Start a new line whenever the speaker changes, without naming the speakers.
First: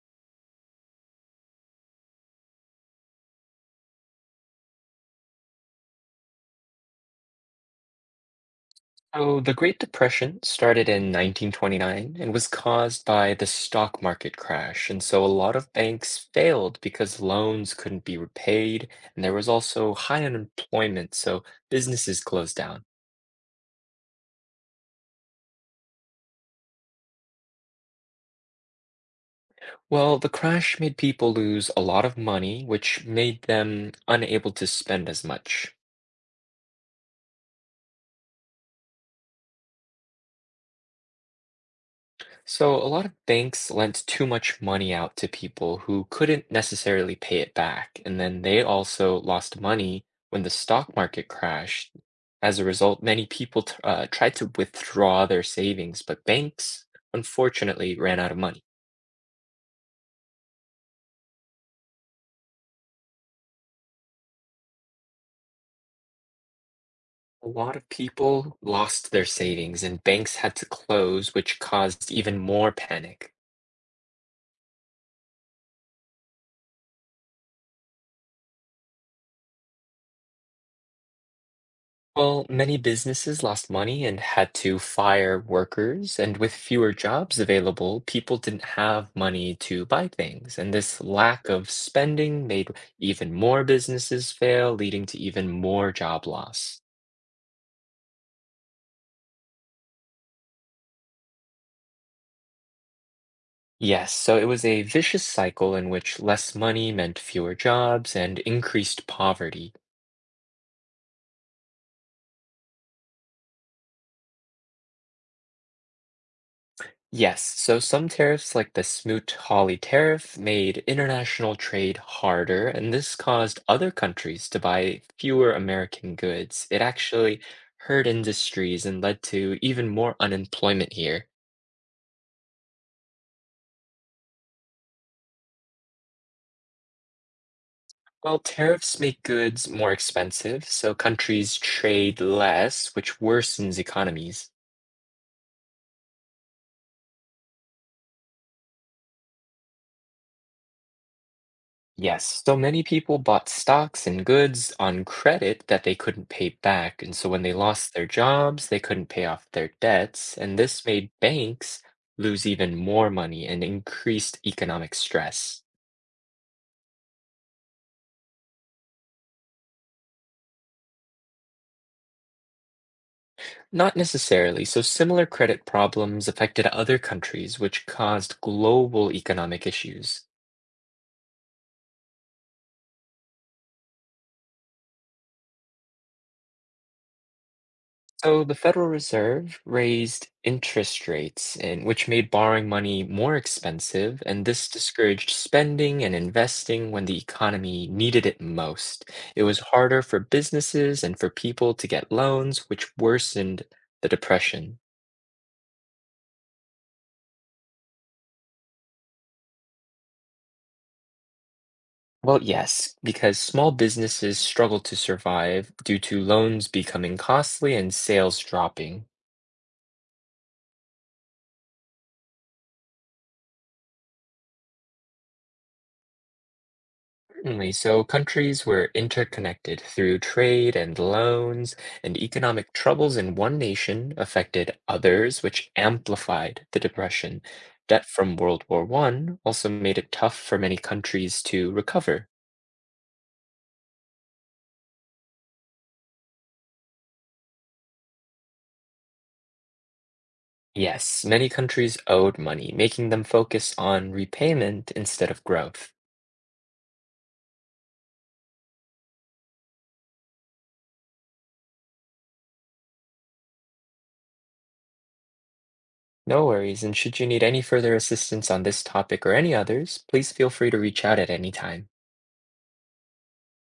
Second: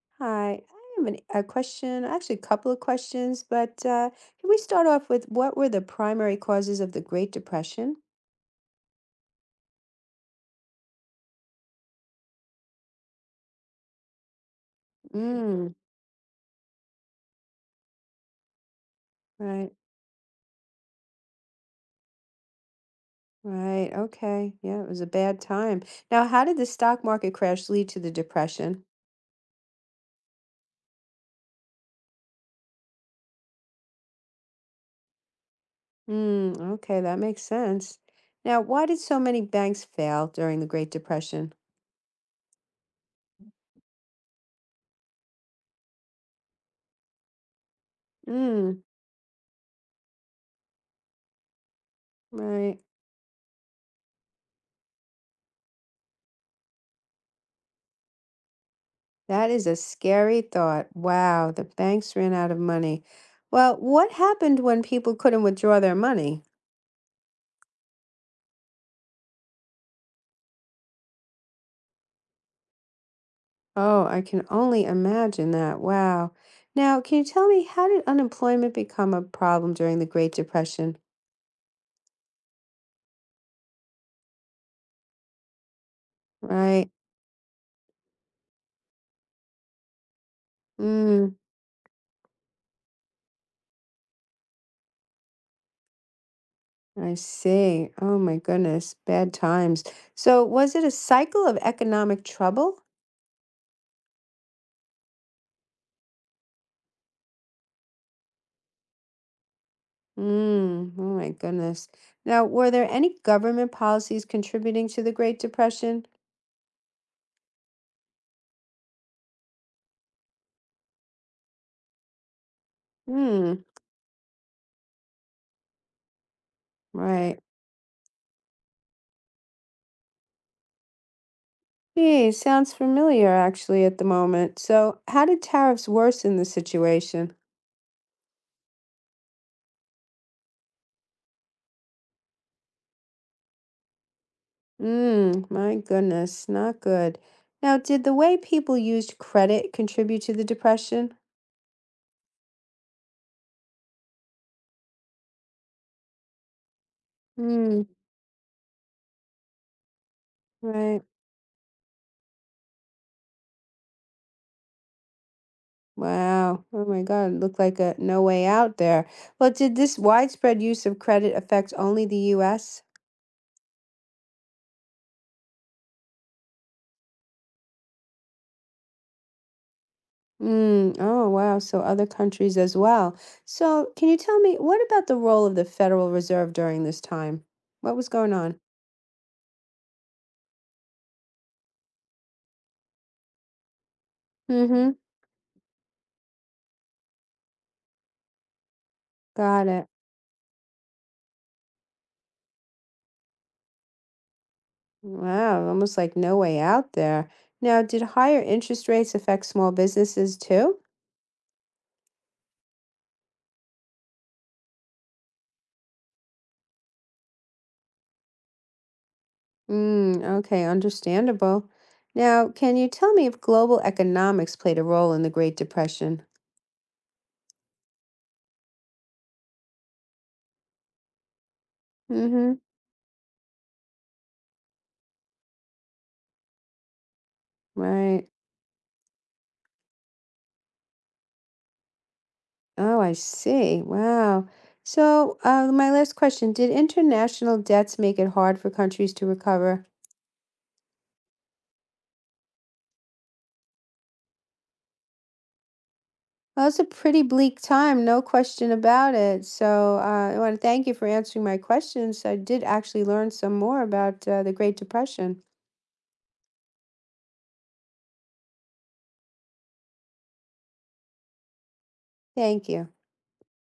Hi, I have a question, actually, a couple of questions, but can we start off with what were the primary causes of the Great Depression?
So the Great Depression started in 1929 and was caused by the stock market crash. And so a lot of
Mm.
banks failed because loans couldn't be repaid, and there
Mm,
was
right,
also high unemployment, so businesses closed down.
right, okay. Yeah, it was a bad time. Now, how did the stock market crash lead to the depression?
Well, the crash made people lose a lot of money, which made them unable to spend as much.
Mm, okay, that makes sense. Now, why did so many banks fail during the Great Depression?
So, a lot of banks lent too much money out to people who couldn't necessarily pay it back, and then they
Mm,
also lost money when the stock market crashed. As a
right.
result, many people tried to withdraw their savings, but banks unfortunately ran out of money.
That is a scary thought. Wow, the banks ran out of money. Well, what happened when people couldn't withdraw their money?
A lot of people lost their savings, and banks had to close, which caused even more panic.
Oh, I can only imagine that. Wow. Now, can you tell me, how did unemployment become a problem during the Great Depression?
Well, many businesses lost money and had to fire workers, and with
Right.
fewer jobs available, people didn't have money to buy things. And this
Mm,
lack of spending made even more businesses fail, leading to even more job loss.
I see. Oh my goodness, bad times. So, was it a cycle of economic trouble?
Yes, so it was a vicious cycle in which less money meant fewer jobs and increased poverty.
Mm, oh my goodness. Now, were there any government policies contributing to the Great Depression?
Yes, so some tariffs, like the Smoot-Hawley tariff, made international trade harder, and this caused
Hmm,
other countries to buy fewer American goods. It actually
right.
hurt industries and led to even more unemployment here.
Gee, sounds familiar actually at the moment. So, how did tariffs worsen the situation?
Well, tariffs make goods more expensive, so countries trade less, which worsens economies.
Mm, my goodness, not good. Now, did the way people used credit contribute to the depression?
Yes, so many people bought stocks and goods on credit that they couldn't pay back, and so when they
Mm,
lost their jobs, they couldn't pay off their debts, and this
right.
made banks lose even more money and increased economic stress.
Wow. Oh my God, it looked like a no way out there. Well, did this widespread use of credit affect only the US?
Not necessarily, so similar credit problems affected other countries, which caused global economic issues.
Mm, oh wow, so other countries as well. So, can you tell me, what about the role of the Federal Reserve during this time? What was going
So the
on?
Federal Reserve raised interest rates, and which made borrowing money more expensive, and this
Mm-hmm.
discouraged spending and investing when the economy needed it most. It was
Got it.
harder for businesses and for people to get loans, which worsened the depression.
Wow, almost like no way out there. Now, did higher interest rates affect small businesses too?
Well, yes, because small businesses struggled to survive due to loans becoming costly and sales dropping.
Mm, okay, understandable. Now, can you tell me if global economics played a role in the Great Depression?
Certainly. So countries were interconnected through trade and loans, and
Mm-hmm.
economic troubles in one nation affected others, which amplified the depression. Debt
Right.
from World War I also made it tough for many countries to recover.
Oh, I see. Wow. So, my last question, did international debts make it hard for countries to recover?
Yes, many countries owed money, making them focus on repayment instead of growth.
Well, it's a pretty bleak time, no question about it. So, I want to thank you for answering my questions. I did actually learn some more about the Great Depression.
No worries, and should you need any further assistance on this topic or any others, please feel free to reach out at any time.
Thank you.